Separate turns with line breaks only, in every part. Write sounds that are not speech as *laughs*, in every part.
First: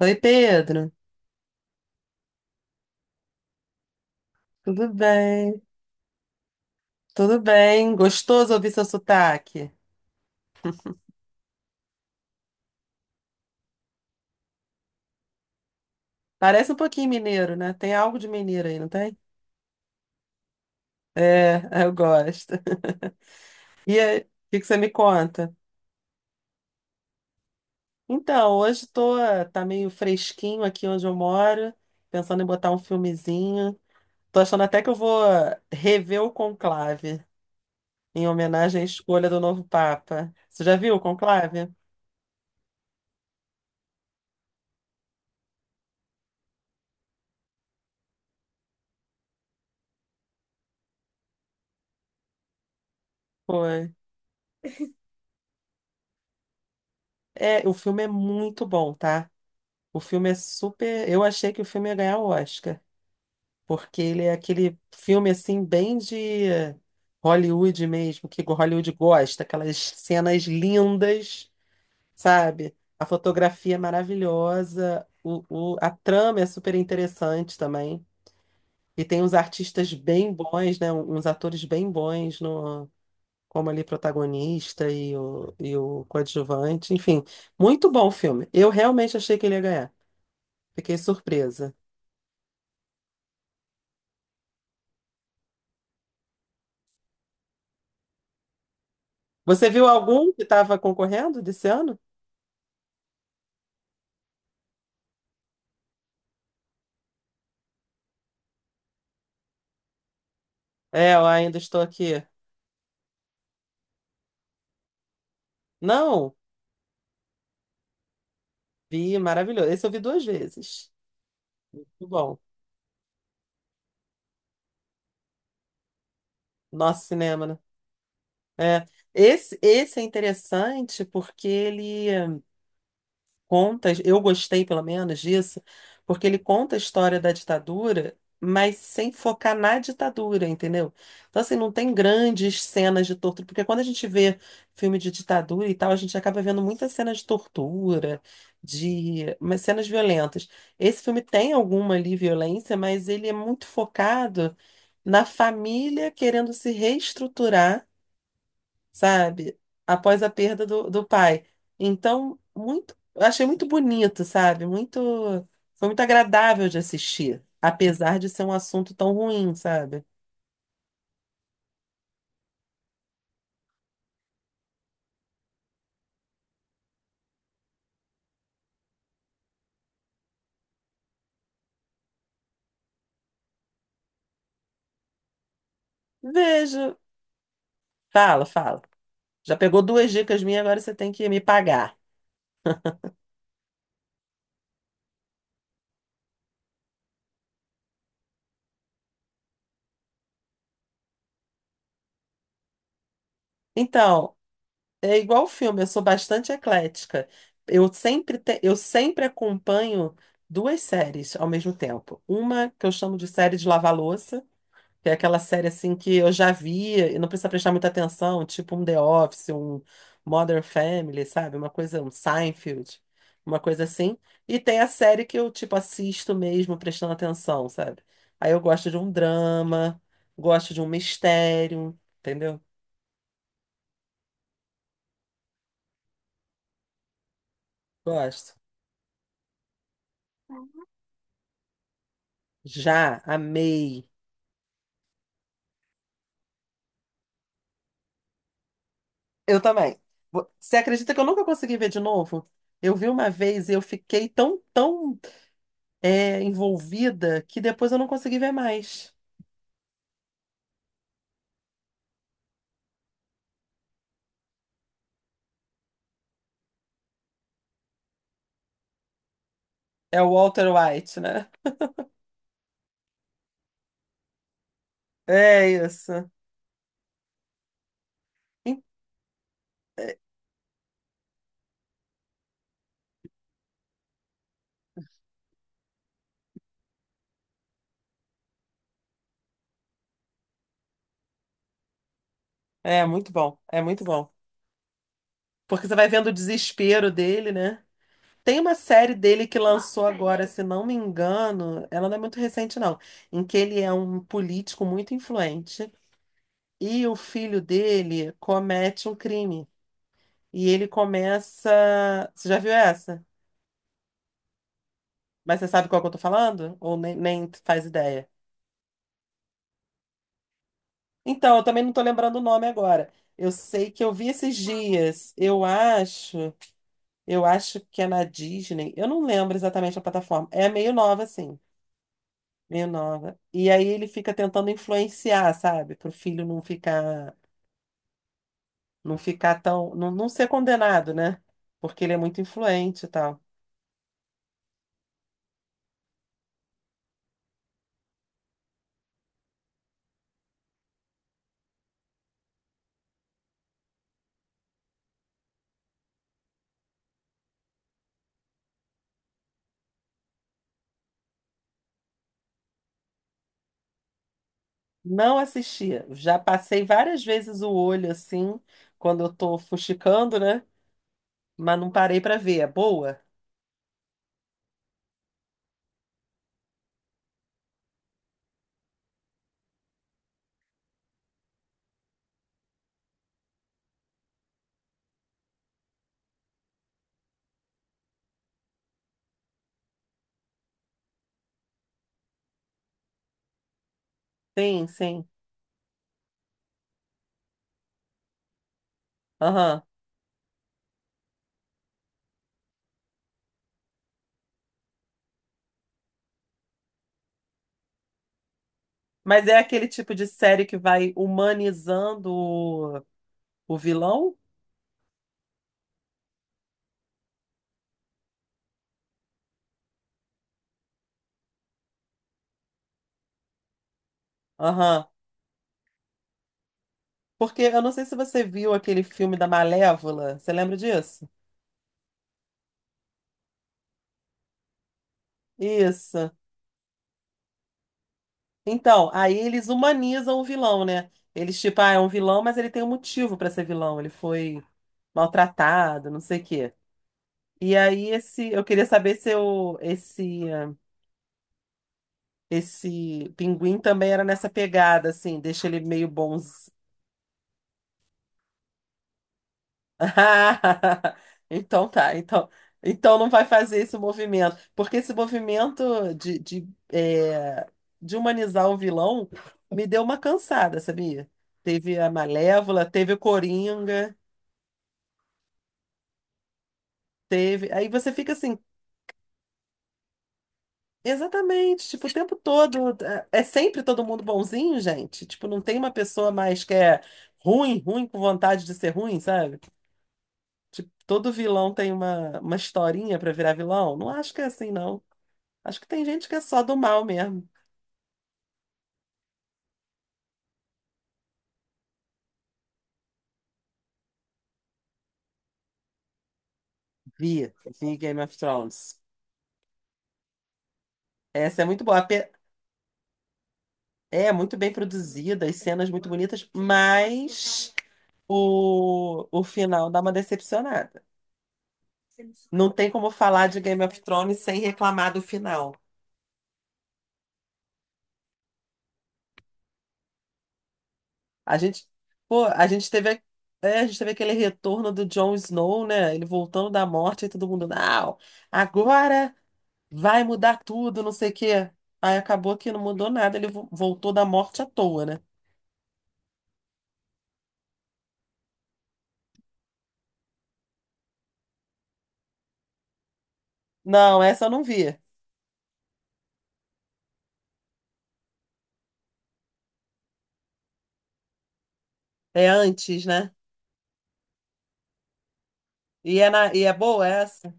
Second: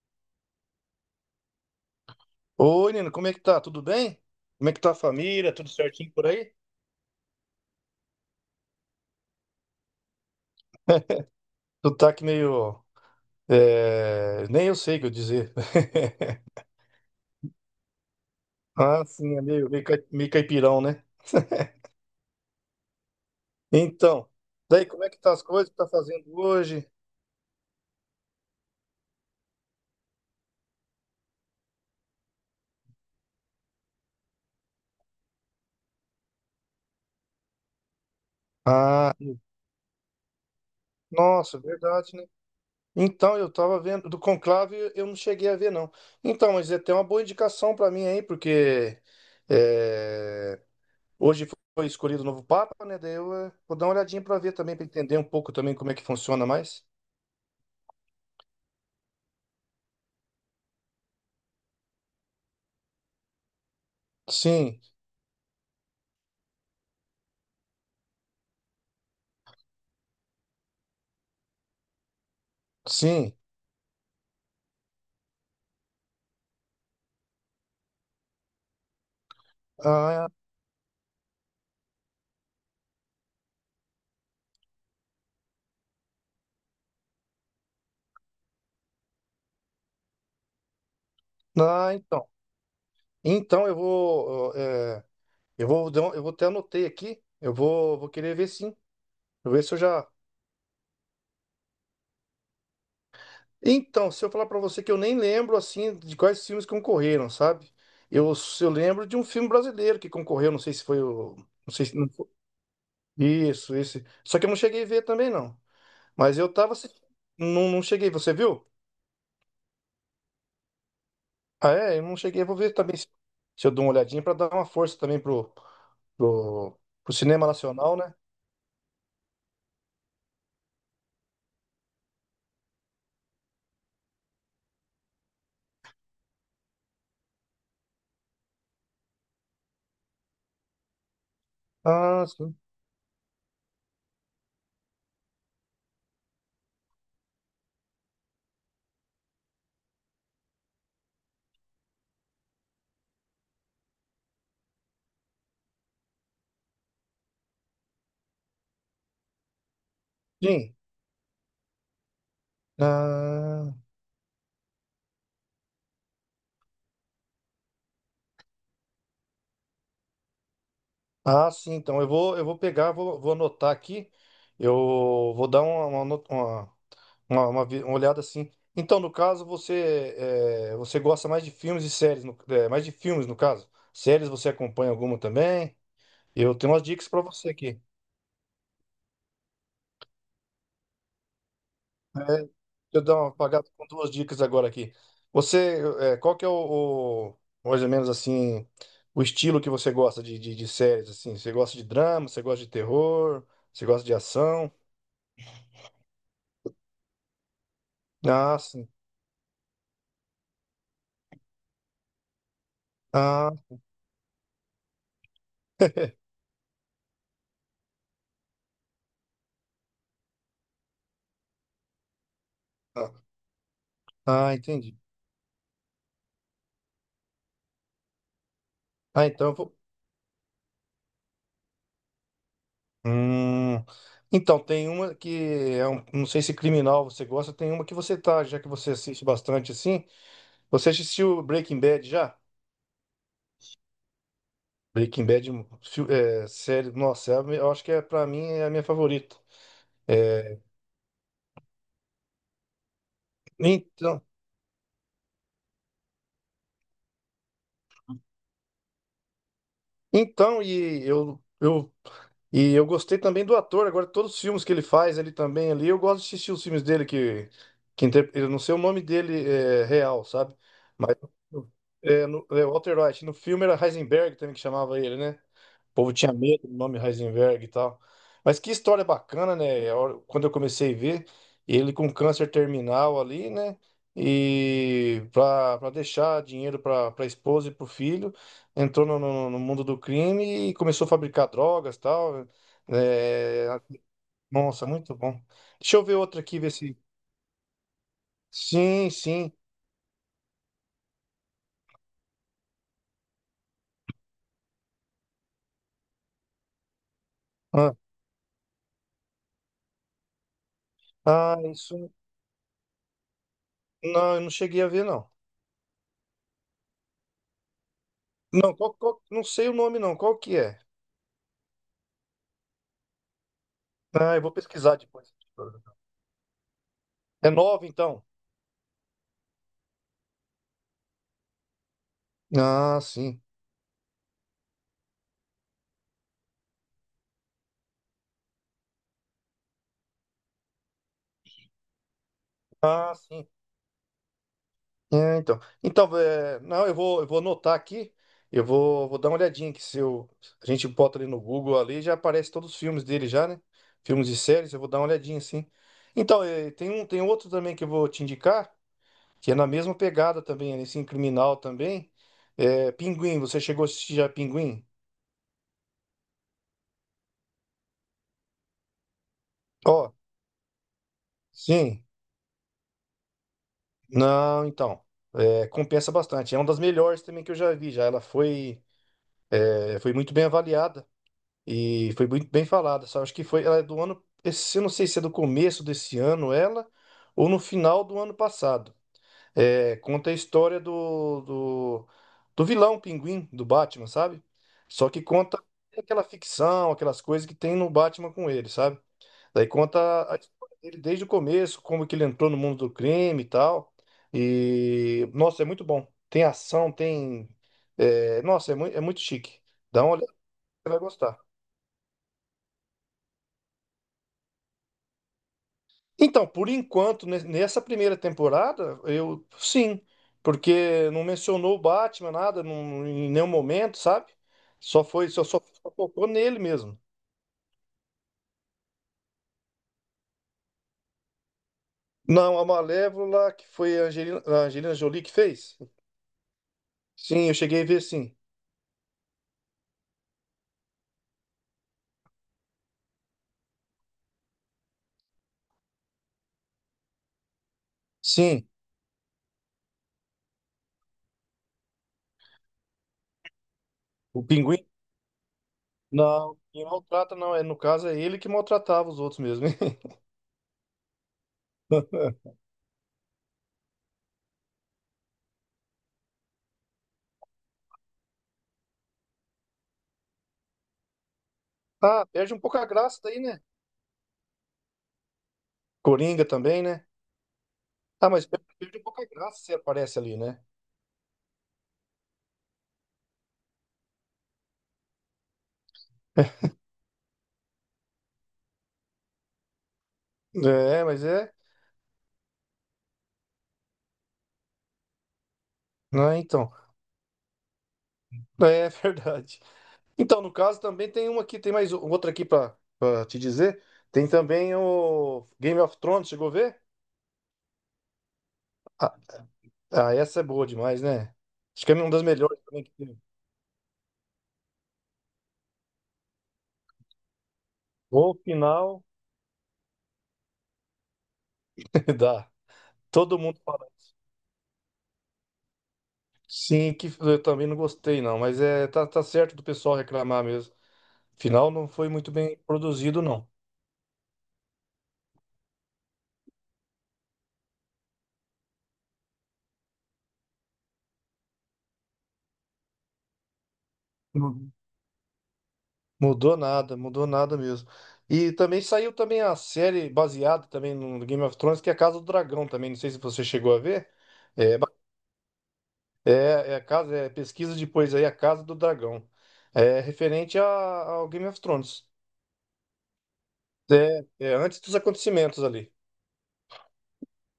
Oi, Pedro.
Oi, Nino, como é que tá? Tudo bem? Como é que
Tudo
tá a família?
bem?
Tudo certinho por aí?
Tudo bem. Gostoso ouvir seu sotaque.
Sotaque meio. Nem eu sei o que eu dizer. *laughs*
Parece um pouquinho mineiro, né? Tem algo de mineiro aí, não
Ah,
tem?
sim, é meio caipirão, né? *laughs*
É, eu gosto. *laughs* E aí, o
Então,
que que você
daí
me
como é que tá as
conta?
coisas que tá fazendo hoje?
Então, hoje tô, tá meio fresquinho aqui onde eu moro, pensando em botar um filmezinho. Tô achando até que eu vou rever o Conclave, em homenagem à
Ah,
escolha do novo Papa. Você já viu o
nossa,
Conclave?
verdade, né? Então, eu tava vendo do Conclave, eu não cheguei a ver, não. Então, mas é até uma boa indicação pra mim aí, porque. é, Hoje foi escolhido o novo Papa, né? Daí eu vou dar
Foi.
uma olhadinha para ver também, para entender um pouco também como é que funciona mais.
É, o filme é muito bom, tá? O filme é super. Eu achei que o filme ia ganhar o Oscar, porque ele é aquele
Sim,
filme assim, bem de Hollywood mesmo, que Hollywood gosta, aquelas cenas lindas, sabe? A
sim.
fotografia é maravilhosa, a trama é super interessante também. E tem uns artistas
Ah,
bem bons, né? Uns atores bem bons no, como ali protagonista o coadjuvante. Enfim, muito bom o filme. Eu realmente achei que ele ia ganhar. Fiquei surpresa.
ah, então. Então eu vou, eh, eu vou, dar um- eu vou até anotei aqui. Eu vou querer ver sim. Eu ver
Você
se eu
viu
já.
algum que estava concorrendo desse ano?
Então, se eu falar para você que eu nem lembro assim de quais filmes concorreram, sabe? Eu, eu lembro de um filme brasileiro que concorreu, não sei se foi
É, eu
o,
ainda
não
estou
sei se não
aqui.
foi. Isso, esse. Só que eu não cheguei a ver também não.
Não,
Mas eu tava assistindo, não, não cheguei. Você viu?
vi, maravilhoso. Esse eu vi duas vezes.
Ah, é? Eu
Muito
não
bom.
cheguei. Eu vou ver também se eu dou uma olhadinha para dar uma força também
Nosso
pro
cinema,
cinema
né?
nacional, né?
É. Esse é interessante porque ele conta, eu gostei pelo menos disso, porque ele conta a história da ditadura, mas sem focar na ditadura, entendeu? Então, assim, não tem
Ah, sim.
grandes cenas de tortura, porque quando a gente vê filme de ditadura e tal, a gente acaba vendo muitas cenas de tortura, de mas cenas violentas. Esse filme tem alguma ali violência, mas ele é muito focado na família querendo se reestruturar, sabe? Após a perda
Sim.
do pai. Então, eu achei muito
Ah,
bonito, sabe? Foi muito agradável de assistir, apesar de ser um assunto tão ruim, sabe?
ah, sim. Então eu vou pegar, vou, vou anotar aqui. Eu vou dar uma, no- uma vi- uma olhada assim. Então, no caso, você, você gosta mais de filmes e séries, mais de filmes, no caso. Séries você acompanha alguma também? Eu tenho umas
Vejo.
dicas para você aqui.
Fala, fala. Já pegou duas dicas minhas, agora você tem que me pagar.
Eu dar uma apagada com duas dicas agora aqui. Você, qual que é o mais ou menos assim, o estilo que você gosta de séries, assim? Você gosta de drama, você gosta de terror, você gosta de
Então,
ação?
é igual o filme, eu sou bastante eclética. Eu sempre,
Ah,
te- eu
sim.
sempre acompanho duas séries ao mesmo tempo. Uma que eu chamo de
Ah,
série de lavar-louça, que é aquela série assim que eu
*laughs*
já via e não precisa prestar muita atenção, tipo um The Office, um Modern Family, sabe? Uma coisa, um Seinfeld,
ah,
uma coisa assim.
ah,
E tem a
entendi.
série que eu, tipo, assisto mesmo prestando atenção, sabe? Aí eu gosto de um
Ah, então eu vou...
drama, gosto de um mistério, entendeu?
Hum, então, tem uma que é um, não sei se criminal você gosta, tem uma que você tá,
Gosto.
já que você assiste bastante assim. Você assistiu Breaking Bad já?
Já amei.
Breaking Bad, série, nossa, eu acho que é para mim é a minha favorita.
Eu também. Vo-
É,
Você acredita que eu nunca consegui ver de novo? Eu vi uma vez e eu
então,
fiquei tão, envolvida que depois eu não consegui ver mais.
então e eu, eu eu gostei também do ator. Agora todos os filmes que ele faz ele também ali, eu gosto de assistir os filmes dele que eu não sei o nome dele é,
É
real,
o
sabe?
Walter
Mas
White, né?
é, é Walter White. No filme era Heisenberg também que chamava ele, né?
É
O povo
isso.
tinha medo do nome Heisenberg e tal. Mas que
En-
história bacana, né? Quando eu comecei a ver, ele com câncer terminal ali, né? E para deixar dinheiro para a esposa e para o filho, entrou no no mundo do crime e começou a fabricar drogas e tal, né?
É muito bom,
É,
é muito bom.
nossa, muito bom.
Porque você
Deixa eu
vai
ver
vendo o
outra aqui, ver se.
desespero dele, né? Tem uma
Sim,
série dele
sim.
que lançou agora, se não me engano, ela não é muito recente, não, em que ele é um político muito influente e o filho
Ah,
dele comete um crime. E ele
ah, isso.
começa. Você já viu essa?
Não, eu não cheguei a ver, não.
Mas você sabe qual que eu tô falando? Ou nem faz ideia?
Não, não sei o nome, não. Qual que é?
Então, eu também não tô lembrando o nome agora. Eu sei que eu vi
Ah, eu vou
esses
pesquisar depois.
dias. Eu acho. Eu
É
acho
nova,
que é
então?
na Disney. Eu não lembro exatamente a plataforma. É meio nova, assim. Meio
Ah,
nova.
sim.
E aí ele fica tentando influenciar, sabe? Pro filho não ficar tão, não, não ser condenado, né? Porque ele é muito influente e
Ah,
tal.
sim. É, então. Então, é, não, eu vou anotar aqui. Eu vou dar uma olhadinha que se eu, a gente bota ali no Google ali, já aparece todos os filmes dele já, né? Filmes e séries, eu vou dar uma olhadinha, sim. Então, é, tem um, tem outro também que eu vou te indicar, que é na mesma pegada também, nesse criminal também. É, Pinguim, você chegou a assistir já Pinguim?
Não assistia. Já passei várias vezes o olho assim, quando eu tô
Ó,
fuxicando, né? Mas não
sim.
parei pra ver. É boa?
Não, então. É, compensa bastante. É uma das melhores também que eu já vi já. Ela foi. É, foi muito bem avaliada e foi muito bem falada. Só acho que foi, ela é do ano, eu não sei se é do começo desse ano ela ou no final do ano passado. É, conta a história do vilão Pinguim do Batman, sabe?
Sim,
Só que
sim.
conta aquela ficção, aquelas coisas que tem no Batman com ele, sabe? Daí
Aham.
conta a história dele desde o começo, como que ele entrou no mundo do crime e tal. E, nossa, é muito bom. Tem ação, tem. É, nossa, é muito
Mas é
chique.
aquele
Dá
tipo
uma, você
de série que
vai
vai
gostar.
humanizando o vilão?
Então, por enquanto, nessa primeira temporada, eu sim, porque não mencionou o Batman, nada, em nenhum momento, sabe? Só
Aham.
foi, só focou nele mesmo.
Porque eu não sei se você viu aquele filme da Malévola. Você lembra disso?
Não, a Malévola, que foi a Angelina Jolie que fez?
Isso.
Sim, eu cheguei a ver, sim.
Então, aí eles humanizam o vilão, né? Eles, tipo, ah, é um vilão, mas ele tem um motivo pra ser vilão. Ele foi maltratado, não sei o quê. E aí, eu
Sim,
queria saber se esse pinguim também era
o
nessa
Pinguim?
pegada, assim, deixa ele meio
Não,
bons.
quem maltrata não, é, no caso é ele que maltratava os outros mesmo.
Ah, *laughs* Então tá, então,
*laughs*
não vai fazer esse movimento, porque esse movimento de humanizar o vilão me deu uma cansada, sabia? Teve a
Ah, perde um pouco a
Malévola, teve o
graça daí, né?
Coringa,
Coringa também, né?
teve. Aí você
Ah,
fica
mas
assim,
perde um pouco a graça se aparece ali, né?
exatamente, tipo, o tempo todo. É sempre todo mundo bonzinho, gente. Tipo, não tem uma pessoa mais que é ruim, ruim com vontade de ser ruim, sabe? Tipo,
É, mas
todo
é.
vilão tem uma historinha pra virar vilão. Não acho que é assim, não. Acho que tem gente que
Ah,
é só
então.
do mal mesmo.
*laughs* É verdade. Então, no caso, também tem uma aqui, tem mais outra aqui pra te dizer. Tem também o Game of Thrones, chegou a ver?
Vi, vi Game of Thrones.
Ah, ah, essa é boa demais, né?
Essa é muito
Acho que é
boa.
uma das melhores também que tem.
É muito bem produzida, as cenas muito bonitas, mas
O final
o final dá uma decepcionada.
*laughs* dá.
Não tem como
Todo
falar
mundo
de Game
fala
of
isso.
Thrones sem reclamar do final.
Sim, que eu também não gostei, não, mas é, tá, tá certo do pessoal reclamar mesmo.
A
Final não
gente,
foi muito
pô,
bem
a gente
produzido,
teve,
não.
é, a gente teve aquele retorno do Jon Snow, né? Ele voltando da morte e todo mundo, não, agora vai mudar tudo, não sei o quê. Aí acabou que não mudou nada, ele voltou da morte à toa, né?
Mudou nada mesmo. E também saiu também a série baseada também no Game of Thrones, que é a Casa do Dragão também. Não sei se você chegou a ver.
Não, essa eu não
É, ba-
vi.
é, é a casa, é pesquisa depois aí, a Casa do Dragão. É referente ao Game of Thrones.
É antes, né?
É, é antes dos acontecimentos ali.
E é boa essa?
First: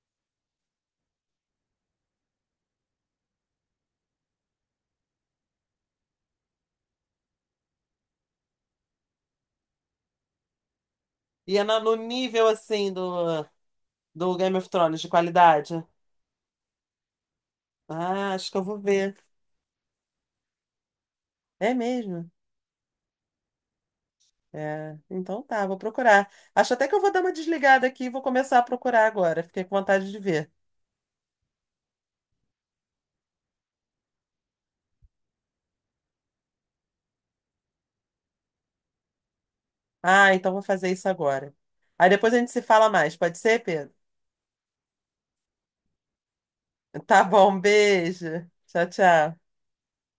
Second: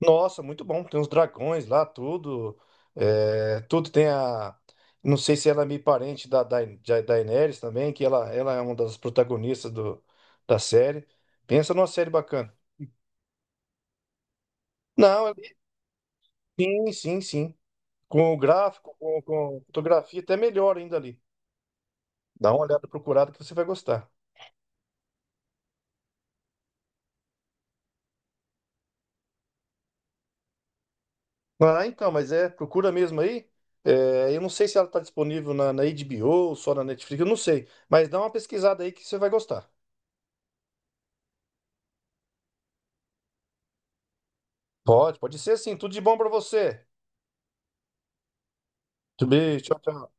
Nossa, muito bom. Tem os dragões lá, tudo. É, tudo tem a. Não sei se ela é meio parente da Daenerys também, que ela é uma das protagonistas do, da série.
E é
Pensa
na-
numa
no
série
nível,
bacana.
assim, do Game of Thrones, de
Não, eu-
qualidade.
sim, sim, sim. Com
Ah,
o
acho que eu vou
gráfico,
ver.
com fotografia, até melhor ainda ali.
É mesmo?
Dá uma olhada procurada que você vai gostar.
É. Então tá, vou procurar. Acho até que eu vou dar uma desligada aqui e vou começar a procurar agora. Fiquei com vontade de ver.
Ah, então, mas é, procura mesmo aí. É, eu não sei se ela está disponível na HBO ou só na Netflix, eu não sei. Mas dá uma pesquisada aí que você vai gostar.
Ah, então vou fazer isso agora. Aí depois a gente se fala mais, pode ser, Pedro?
Pode, pode ser sim. Tudo de bom para você.
Tá bom, um beijo. Tchau,
Tudo
tchau.
bem, tchau, tchau.